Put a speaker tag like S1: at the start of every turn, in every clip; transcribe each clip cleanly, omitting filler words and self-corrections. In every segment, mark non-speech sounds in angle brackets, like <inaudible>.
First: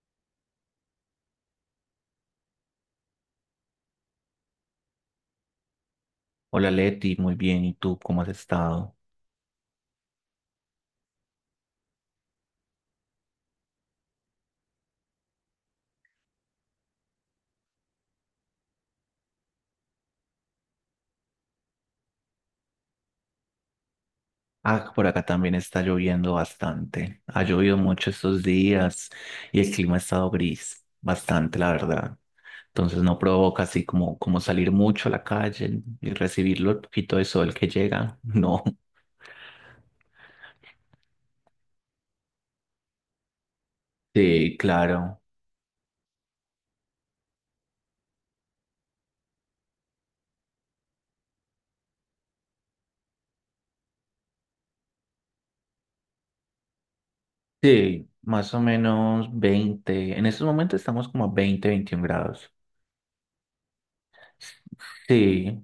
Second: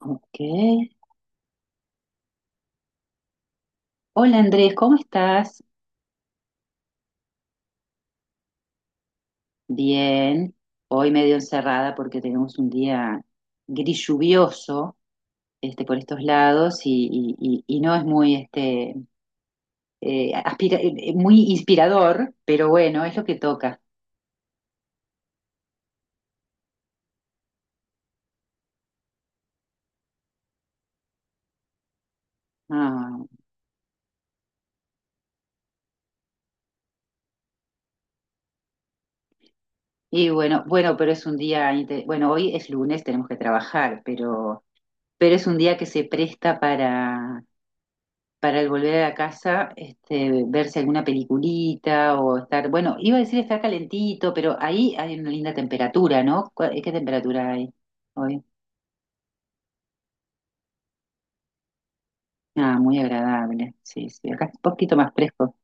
S1: Ok. Hola Andrés, ¿cómo estás?
S2: Hola Leti, muy bien. ¿Y tú cómo has estado?
S1: Bien. Hoy medio encerrada porque tenemos un día gris lluvioso este, por estos lados y no es muy, este, muy inspirador, pero bueno, es lo que toca.
S2: Ah, por acá también está lloviendo bastante. Ha llovido mucho estos días y el clima ha estado gris, bastante, la verdad. Entonces
S1: Ah,
S2: no provoca así como salir mucho a la calle y recibirlo el poquito de sol que llega. <laughs> No.
S1: y bueno, pero es un día, bueno, hoy es lunes, tenemos que trabajar,
S2: Sí,
S1: pero,
S2: claro.
S1: pero es un día que se presta para el volver a la casa, este, verse alguna peliculita o estar, bueno, iba a decir estar calentito, pero ahí hay una linda temperatura, ¿no? ¿Qué temperatura hay
S2: Sí,
S1: hoy?
S2: más o menos 20. En estos momentos estamos como a 20, 21 grados.
S1: Ah, muy agradable, sí, sí, acá es un poquito más fresco.
S2: Sí,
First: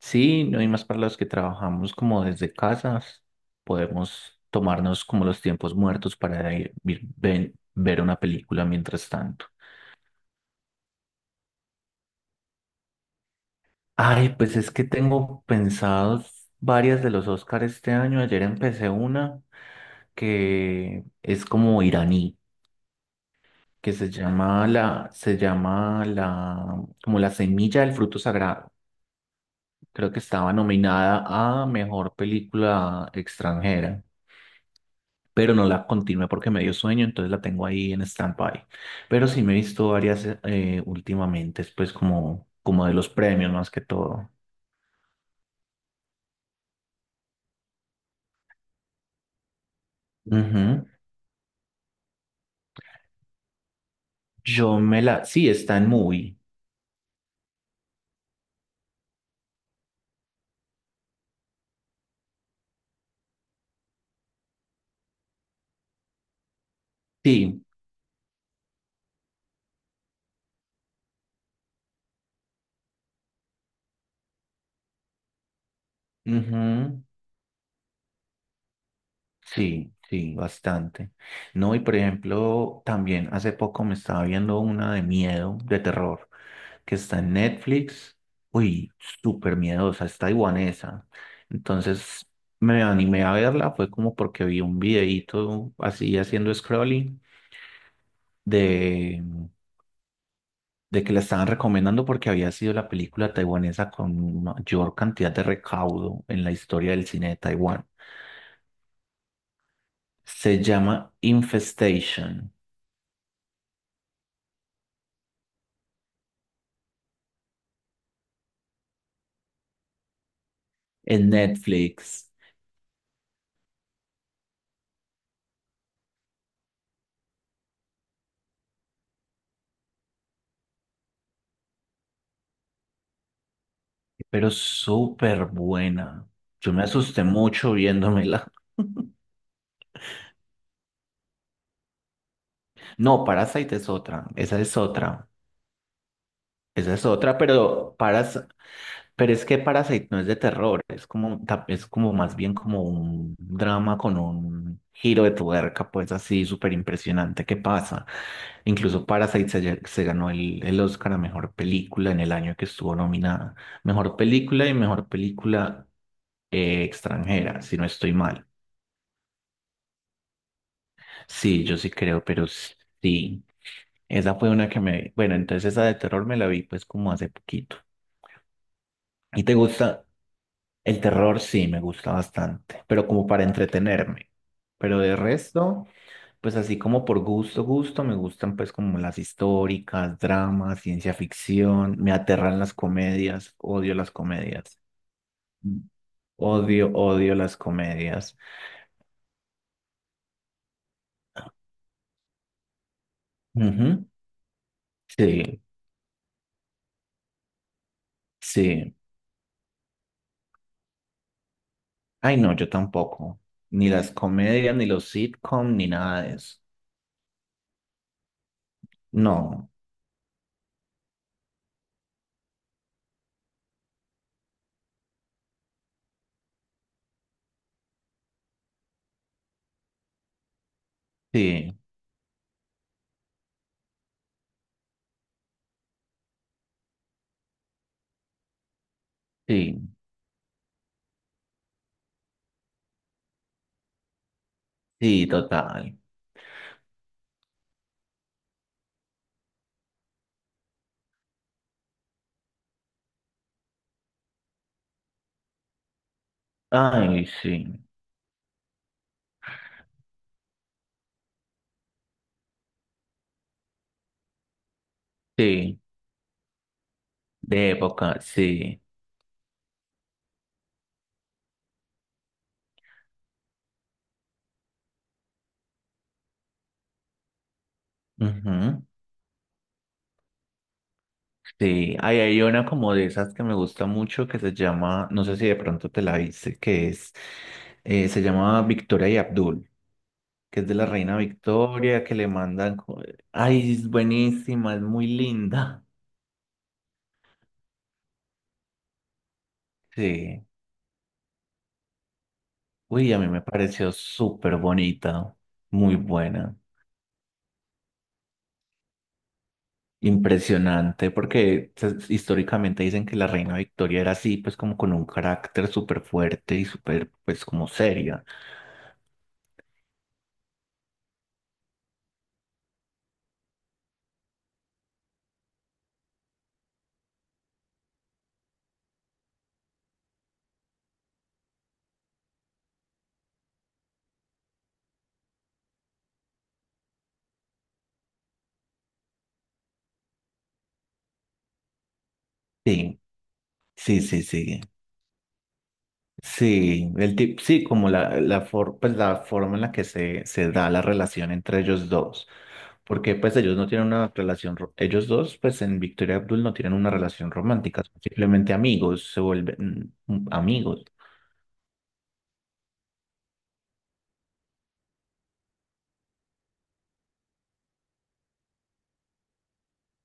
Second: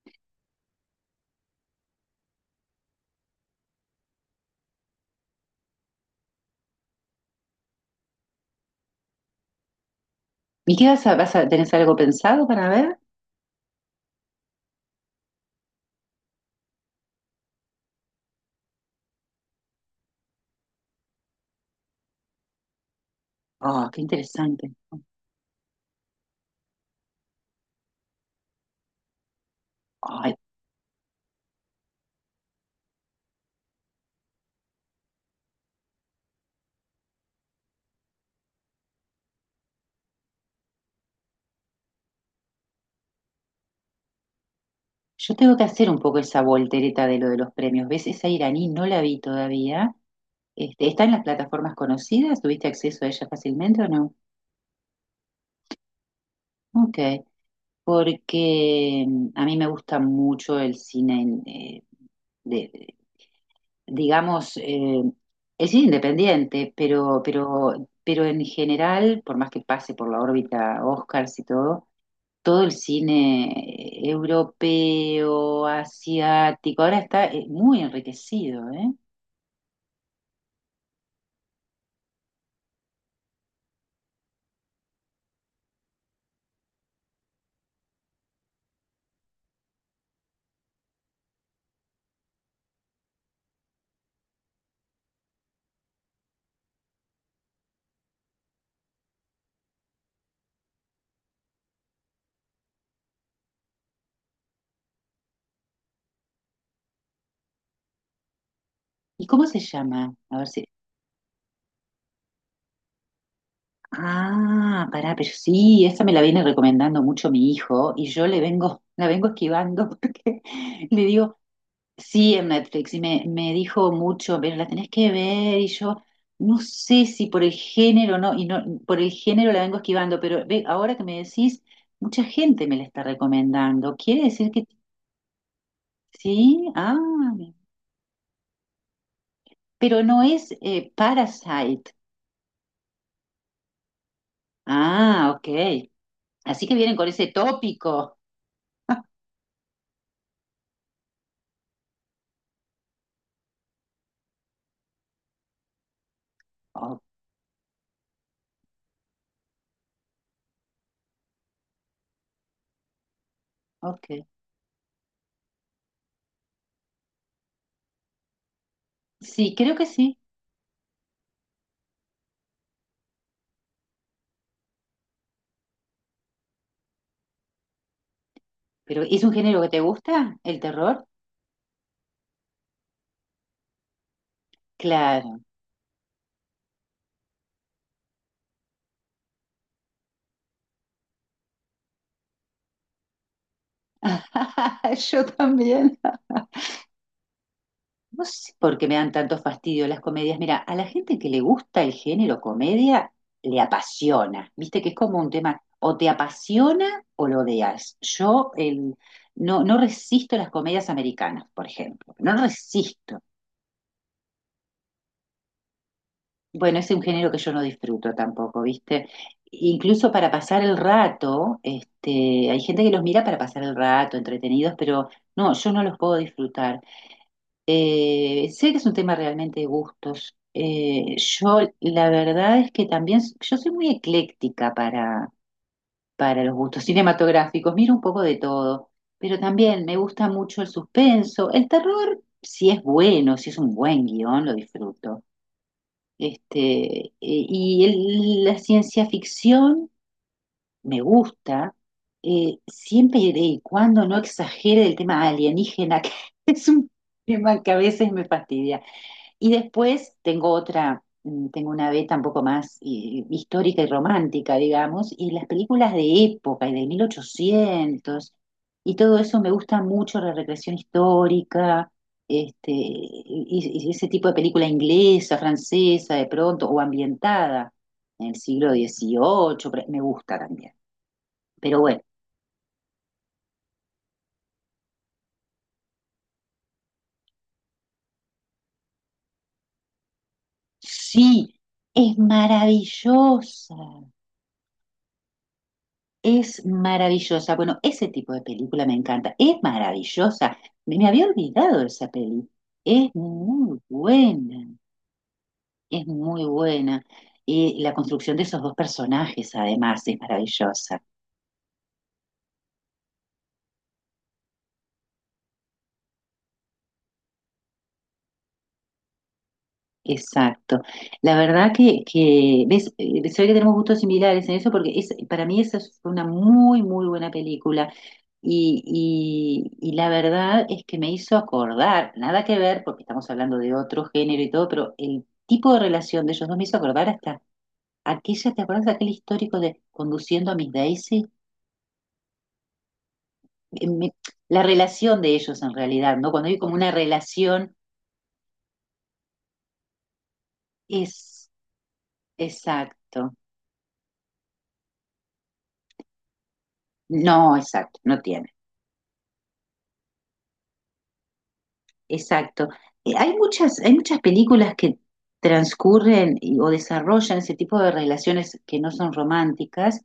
S2: sí, no hay más para los que trabajamos como desde casas. Podemos tomarnos como los tiempos muertos para ir, ver una película mientras tanto.
S1: ¿Y qué tenés algo pensado para ver?
S2: Ay, pues es que tengo pensados varias de los Oscars este año. Ayer empecé una que es como iraní,
S1: Ah,
S2: que
S1: qué
S2: se llama
S1: interesante.
S2: como la semilla del fruto sagrado. Creo que
S1: Ay,
S2: estaba nominada a mejor película extranjera, pero no la continué porque me dio sueño, entonces la tengo ahí en stand-by. Pero sí me he visto varias últimamente, pues como de los premios más que todo.
S1: yo tengo que hacer un poco esa voltereta de lo de los premios. ¿Ves? Esa iraní no la vi todavía.
S2: Ujú.
S1: Este, ¿está en las plataformas conocidas? ¿Tuviste acceso a ella fácilmente o no?
S2: Yo me la... Sí, está en movie.
S1: Ok, porque a mí me gusta mucho el cine, de, digamos, el cine independiente, pero,
S2: Sí,
S1: pero, pero en general, por más que pase por la órbita Oscars y todo, todo el cine europeo, asiático, ahora
S2: ujú,
S1: está muy enriquecido, ¿eh?
S2: sí, sí, bastante. No, y por ejemplo, también hace poco me estaba viendo una de miedo, de terror que está en Netflix. Uy, súper miedosa, es taiwanesa. Entonces me animé a verla, fue como porque vi un videíto así haciendo scrolling de, de que la estaban recomendando porque había sido la película taiwanesa con mayor cantidad de recaudo en la historia del cine de Taiwán.
S1: ¿Y cómo se llama? A ver
S2: Se
S1: si.
S2: llama Infestation
S1: Ah, pará, pero sí, esa me la viene recomendando mucho mi hijo y yo le vengo, <laughs> la vengo esquivando <laughs> porque le
S2: en
S1: digo,
S2: Netflix,
S1: sí, en Netflix y me dijo mucho, pero la tenés que ver y yo no sé si por el género no, y no, por el género la vengo esquivando, pero ve, ahora que me decís, mucha gente me la está recomendando. Quiere decir
S2: pero
S1: que
S2: súper buena.
S1: sí,
S2: Yo me
S1: ah,
S2: asusté mucho viéndomela. <laughs>
S1: pero no es Parasite.
S2: No, Parasite es otra, esa es otra,
S1: Ah, ok. Así que
S2: esa
S1: vienen
S2: es
S1: con ese
S2: otra,
S1: tópico. <laughs>
S2: Pero es que Parasite no es de terror, es como, es como más bien como un drama con un giro de tuerca, pues así súper
S1: Oh,
S2: impresionante que pasa. Incluso Parasite se ganó el Oscar a mejor película en el año que estuvo nominada. Mejor
S1: ok.
S2: película y mejor película extranjera, si no estoy mal.
S1: Sí, creo que sí.
S2: Sí, yo sí creo, pero sí. Esa fue una que me... Bueno, entonces esa de terror me la vi pues como hace poquito.
S1: Pero ¿es un
S2: ¿Y te
S1: género que te
S2: gusta?
S1: gusta? ¿El
S2: El
S1: terror?
S2: terror sí, me gusta bastante, pero como para entretenerme. Pero de
S1: Claro.
S2: resto, pues así como por gusto, gusto, me gustan pues como las históricas, dramas, ciencia ficción, me aterran las comedias, odio las comedias.
S1: <laughs> Yo
S2: Mm.
S1: también.
S2: Odio, odio las
S1: No
S2: comedias.
S1: sé por qué me dan tanto fastidio las comedias. Mira, a la gente que le gusta el género comedia, le
S2: Ujú.
S1: apasiona. Viste que es como un tema,
S2: Sí,
S1: o te apasiona o lo odias.
S2: sí.
S1: No, no resisto las comedias americanas, por ejemplo. No
S2: Ay, no, yo
S1: resisto.
S2: tampoco. Ni las comedias, ni los sitcom, ni nada de eso.
S1: Bueno, es un género que yo no disfruto tampoco, ¿viste?
S2: No,
S1: Incluso para pasar el rato, este, hay gente que los mira para pasar el rato, entretenidos, pero no, yo no los puedo disfrutar. Sé que es un tema realmente de gustos. Yo,
S2: sí.
S1: la verdad es que también, yo soy muy ecléctica para los gustos cinematográficos, miro un poco de todo, pero también
S2: Sí,
S1: me gusta mucho el suspenso, el terror, si es bueno, si es un buen guión, lo disfruto.
S2: sí, total.
S1: Este, y la ciencia ficción me gusta, siempre y cuando no exagere el tema alienígena, <laughs> que es un
S2: Ay,
S1: tema que a
S2: sí,
S1: veces me fastidia. Y después tengo otra, tengo una beta un poco más histórica y romántica, digamos, y las
S2: sí,
S1: películas de época y de
S2: de época,
S1: 1800
S2: sí.
S1: y todo eso me gusta mucho, la recreación histórica, este, y, ese tipo de película inglesa, francesa, de pronto, o ambientada en el siglo
S2: Ujú,
S1: 18, me gusta también. Pero
S2: sí,
S1: bueno,
S2: ahí hay una como de esas que me gusta mucho que se llama, no sé si de pronto te la viste, que es, se llama Victoria y Abdul, que es de la reina
S1: sí,
S2: Victoria, que
S1: es
S2: le mandan, ay,
S1: maravillosa.
S2: es buenísima, es muy linda.
S1: Es maravillosa. Bueno, ese tipo de película me encanta. Es
S2: Sí,
S1: maravillosa. Me había olvidado de esa peli. Es
S2: uy, a mí me
S1: muy
S2: pareció súper
S1: buena.
S2: bonita, muy
S1: Es muy
S2: buena.
S1: buena. Y la construcción de esos dos personajes, además, es maravillosa.
S2: Impresionante, porque históricamente dicen que la reina Victoria era así, pues como con un carácter súper fuerte y súper, pues como seria.
S1: Exacto. La verdad que ves, se ve que tenemos gustos similares en eso porque es, para mí esa fue una muy, muy buena película y, la verdad es que me hizo acordar, nada que ver porque estamos hablando de otro género y todo, pero el tipo de relación de ellos dos me hizo acordar hasta aquella, ¿te acuerdas de aquel histórico de Conduciendo a Miss Daisy?
S2: Sí,
S1: Eh,
S2: sí,
S1: me-
S2: sí, sí.
S1: la relación de ellos en realidad, ¿no? Cuando hay como una
S2: Sí,
S1: relación
S2: como pues, la forma en la que se da la relación
S1: es
S2: entre ellos dos. Porque
S1: exacto.
S2: pues ellos no tienen una relación, ellos dos, pues en Victoria y Abdul no tienen una relación
S1: No,
S2: romántica,
S1: exacto,
S2: son
S1: no tiene.
S2: simplemente amigos, se vuelven amigos.
S1: Exacto. Hay muchas, películas que transcurren o desarrollan ese tipo de relaciones que no son románticas.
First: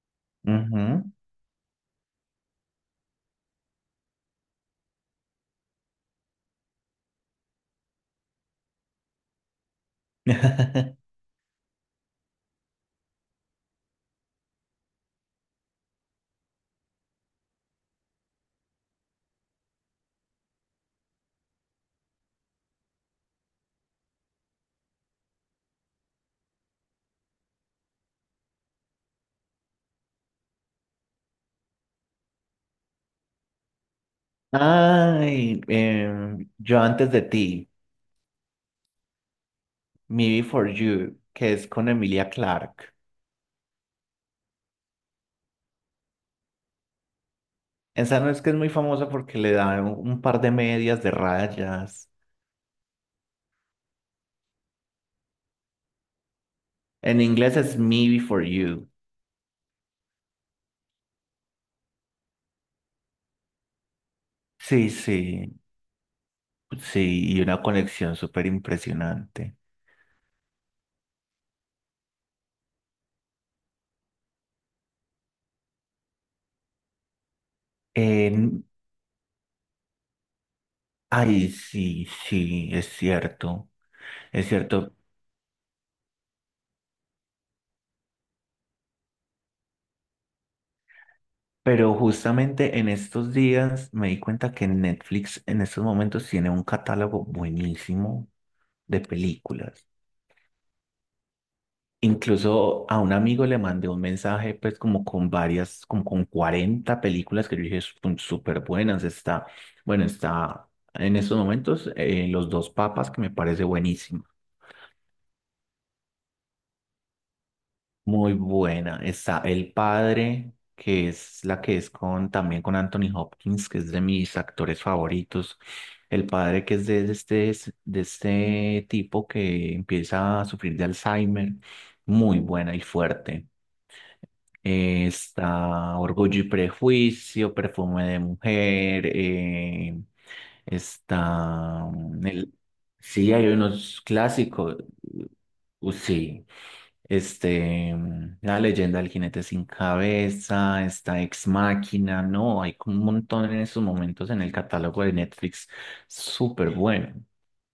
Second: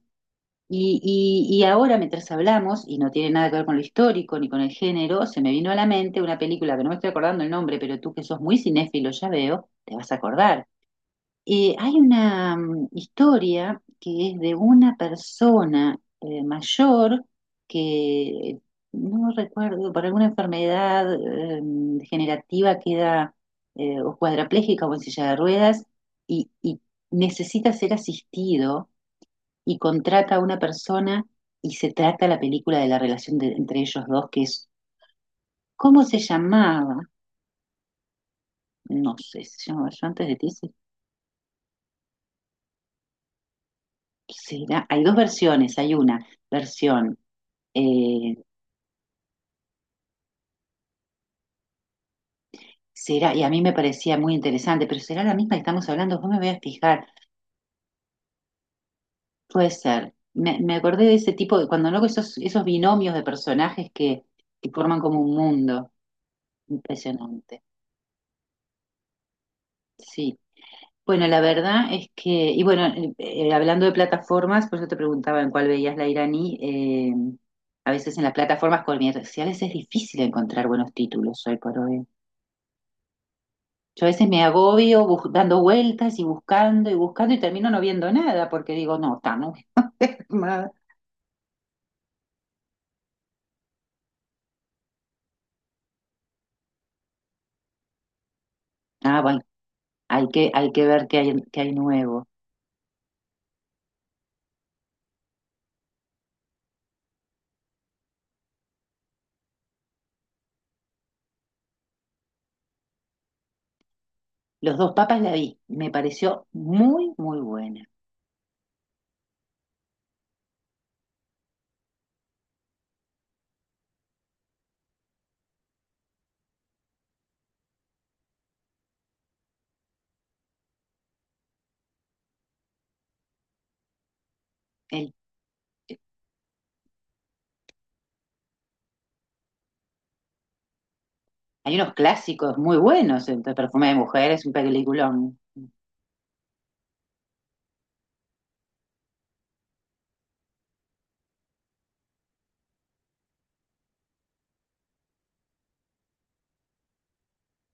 S1: Y,
S2: Ujú.
S1: y- y ahora, mientras hablamos, y no tiene nada que ver con lo histórico ni con el género, se me vino a la mente una película que no me estoy acordando el nombre, pero tú que sos muy cinéfilo, ya veo, te vas a acordar.
S2: <laughs>
S1: Hay una historia que es de una persona mayor que no recuerdo, por alguna enfermedad degenerativa queda o cuadraplégica o en silla de ruedas y necesita ser asistido y contrata a una persona y se trata la película de la relación entre ellos dos, que es,
S2: Ay,
S1: ¿cómo se
S2: yo
S1: llamaba?
S2: antes de ti,
S1: No sé, ¿se llamaba yo antes
S2: Me
S1: de ti?
S2: Before You, que es con Emilia Clarke.
S1: ¿Será? Hay dos versiones, hay una versión,
S2: Esa no
S1: eh,
S2: es que es muy famosa porque le da un par de medias de rayas.
S1: será, y a mí me parecía muy interesante, pero será la misma que estamos hablando, vos me voy a fijar,
S2: En inglés es Me Before You.
S1: puede ser. Me acordé de ese tipo de, cuando luego esos binomios de personajes que
S2: Sí,
S1: forman
S2: sí,
S1: como un mundo
S2: sí, y
S1: impresionante.
S2: una conexión súper impresionante.
S1: Sí. Bueno, la verdad es que, y bueno, hablando de plataformas, por eso te preguntaba en cuál veías la iraní, a veces en las
S2: En-
S1: plataformas comerciales es difícil encontrar buenos títulos
S2: ay,
S1: hoy por hoy.
S2: sí, sí, es cierto,
S1: Yo a veces me
S2: es cierto.
S1: agobio dando vueltas y buscando y buscando y termino no viendo nada porque digo, no, estamos quemada.
S2: Pero justamente en estos días me di cuenta que Netflix en estos momentos tiene un catálogo buenísimo de
S1: Ah, bueno,
S2: películas.
S1: hay que ver qué hay nuevo.
S2: Incluso a un amigo le mandé un mensaje, pues como con varias, como con 40 películas que yo dije son súper buenas. Está, bueno, está en estos momentos Los dos papas, que me parece buenísima,
S1: Los dos papas la vi, me pareció muy, muy buena.
S2: muy buena. Está El Padre, que es la que es con, también con Anthony Hopkins, que es de mis actores favoritos. El Padre, que es de este tipo que empieza a sufrir de Alzheimer, muy buena y fuerte.
S1: El-
S2: Está Orgullo y Prejuicio, Perfume de Mujer,
S1: hay
S2: está
S1: unos clásicos muy buenos,
S2: sí,
S1: el
S2: hay
S1: Perfume de
S2: unos
S1: Mujer es un
S2: clásicos,
S1: peliculón.
S2: sí, este, La leyenda del jinete sin cabeza, está Ex Máquina, no, hay como un montón en esos momentos en el catálogo de Netflix, súper bueno.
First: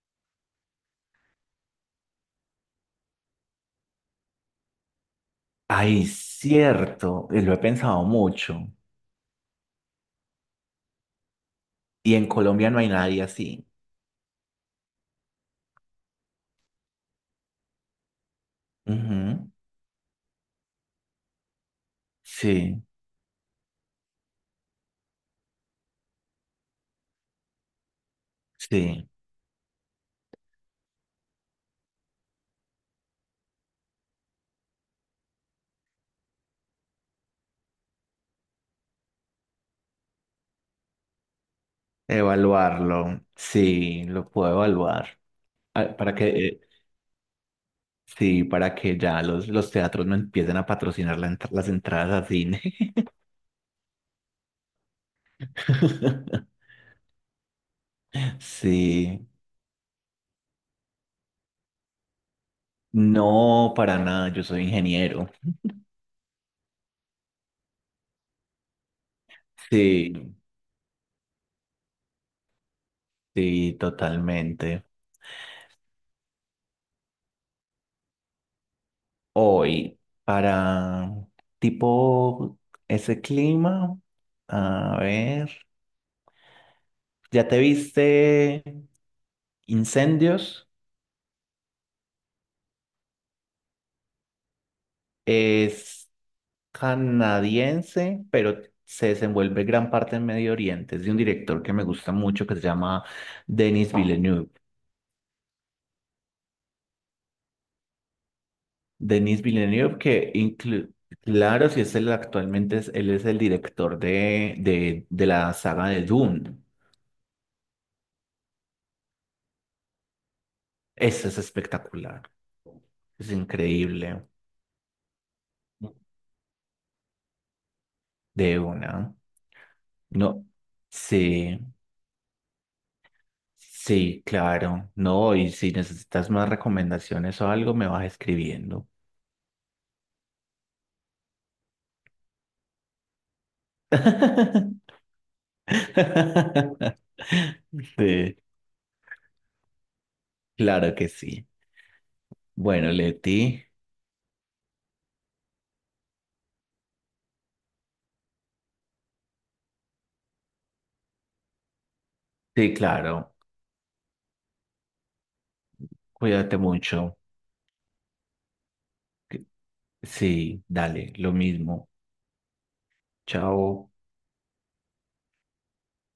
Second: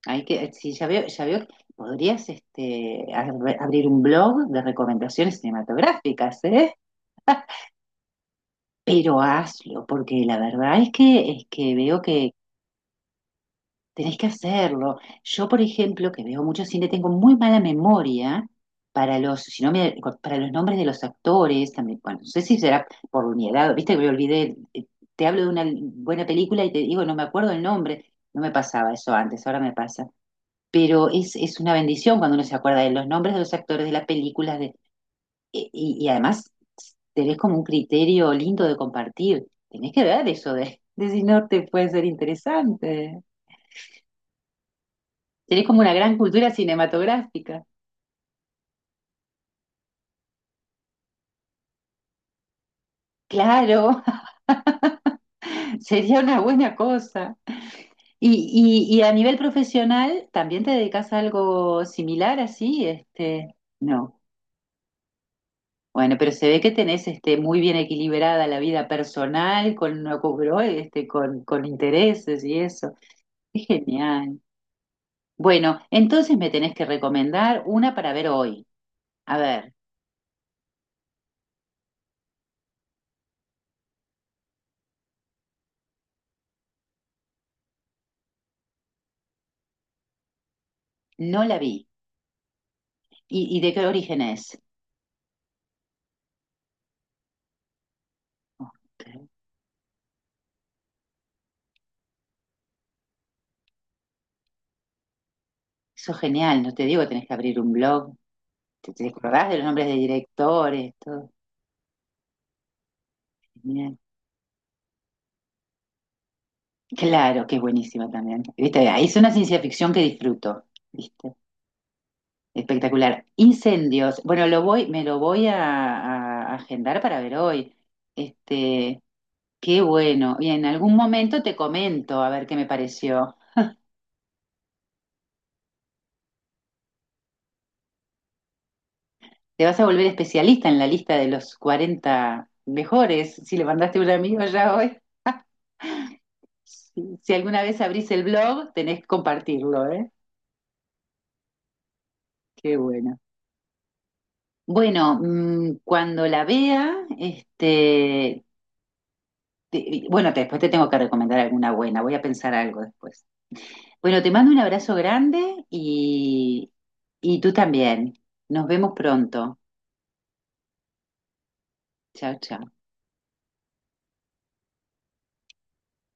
S1: Hay que, sí, ya veo que podrías este, abrir un blog de recomendaciones
S2: Ay,
S1: cinematográficas, ¿eh?
S2: cierto, y lo he
S1: <laughs>
S2: pensado mucho,
S1: Pero hazlo, porque la verdad es que veo.
S2: y en Colombia no hay nadie así.
S1: Tenés que hacerlo. Yo, por ejemplo, que veo mucho cine, tengo muy mala memoria para los,
S2: Ujú,
S1: si no me- para los nombres de los actores también. Bueno, no sé si
S2: sí,
S1: será por mi edad, viste que me olvidé, te hablo de una buena película y te digo, no me acuerdo el nombre. No me pasaba
S2: sí.
S1: eso antes, ahora me pasa. Pero es una bendición cuando uno se acuerda de los nombres de los actores de las películas de, y, y además tenés como un criterio lindo de compartir. Tenés que ver eso de si no te puede ser
S2: Evaluarlo,
S1: interesante.
S2: sí, lo puedo evaluar.
S1: Tenés como una
S2: Ah, para
S1: gran
S2: que,
S1: cultura cinematográfica.
S2: sí, para que ya los teatros no empiecen a patrocinar la las entradas a cine.
S1: Claro, <laughs> sería una
S2: <laughs>
S1: buena cosa. Y a
S2: Sí,
S1: nivel profesional, ¿también te dedicas a algo similar así? Este,
S2: no, para
S1: no.
S2: nada, yo soy ingeniero.
S1: Bueno, pero se ve que tenés este, muy bien equilibrada la vida personal
S2: Sí,
S1: este, con intereses y eso. Es
S2: sí,
S1: genial.
S2: totalmente.
S1: Bueno, entonces me tenés que recomendar una para ver hoy. A ver,
S2: Hoy, para tipo ese clima, a ver, ¿ya te viste Incendios?
S1: no la vi. ¿Y de qué origen es?
S2: Es canadiense, pero
S1: Ok.
S2: se desenvuelve gran parte en Medio Oriente. Es de un director que me gusta mucho que se llama Denis Villeneuve.
S1: Eso es genial, no te digo, tenés que abrir un blog. ¿Te
S2: Denis
S1: acordás de los nombres de
S2: Villeneuve que
S1: directores?
S2: inclu-
S1: Todo.
S2: Claro, si es el actualmente, él es el
S1: Genial.
S2: director de la saga de Dune.
S1: Claro, que es buenísima también. ¿Viste? Ahí es una ciencia ficción que disfruto.
S2: Eso
S1: ¿Viste?
S2: es espectacular.
S1: Espectacular.
S2: Es
S1: Incendios.
S2: increíble.
S1: Bueno, me lo voy a agendar para ver hoy.
S2: De
S1: Este,
S2: una.
S1: qué bueno.
S2: No.
S1: Y en algún momento te
S2: Sí,
S1: comento a ver qué me pareció.
S2: sí, claro. No, y si necesitas más recomendaciones o algo, me vas escribiendo.
S1: Te vas a volver especialista en la lista de los 40 mejores. Si le mandaste a un amigo ya
S2: <laughs>
S1: hoy. Si,
S2: <laughs>
S1: si alguna vez abrís el
S2: Sí,
S1: blog, tenés que compartirlo, ¿eh?
S2: claro que sí.
S1: Qué
S2: Bueno,
S1: bueno.
S2: Leti,
S1: Bueno, cuando la vea, este, bueno, después te tengo que recomendar alguna buena, voy a pensar
S2: sí,
S1: algo después.
S2: claro,
S1: Bueno, te mando un abrazo grande
S2: cuídate mucho.
S1: y tú también. Nos vemos pronto.
S2: Sí, dale, lo mismo.
S1: Chao, chao.
S2: Chao.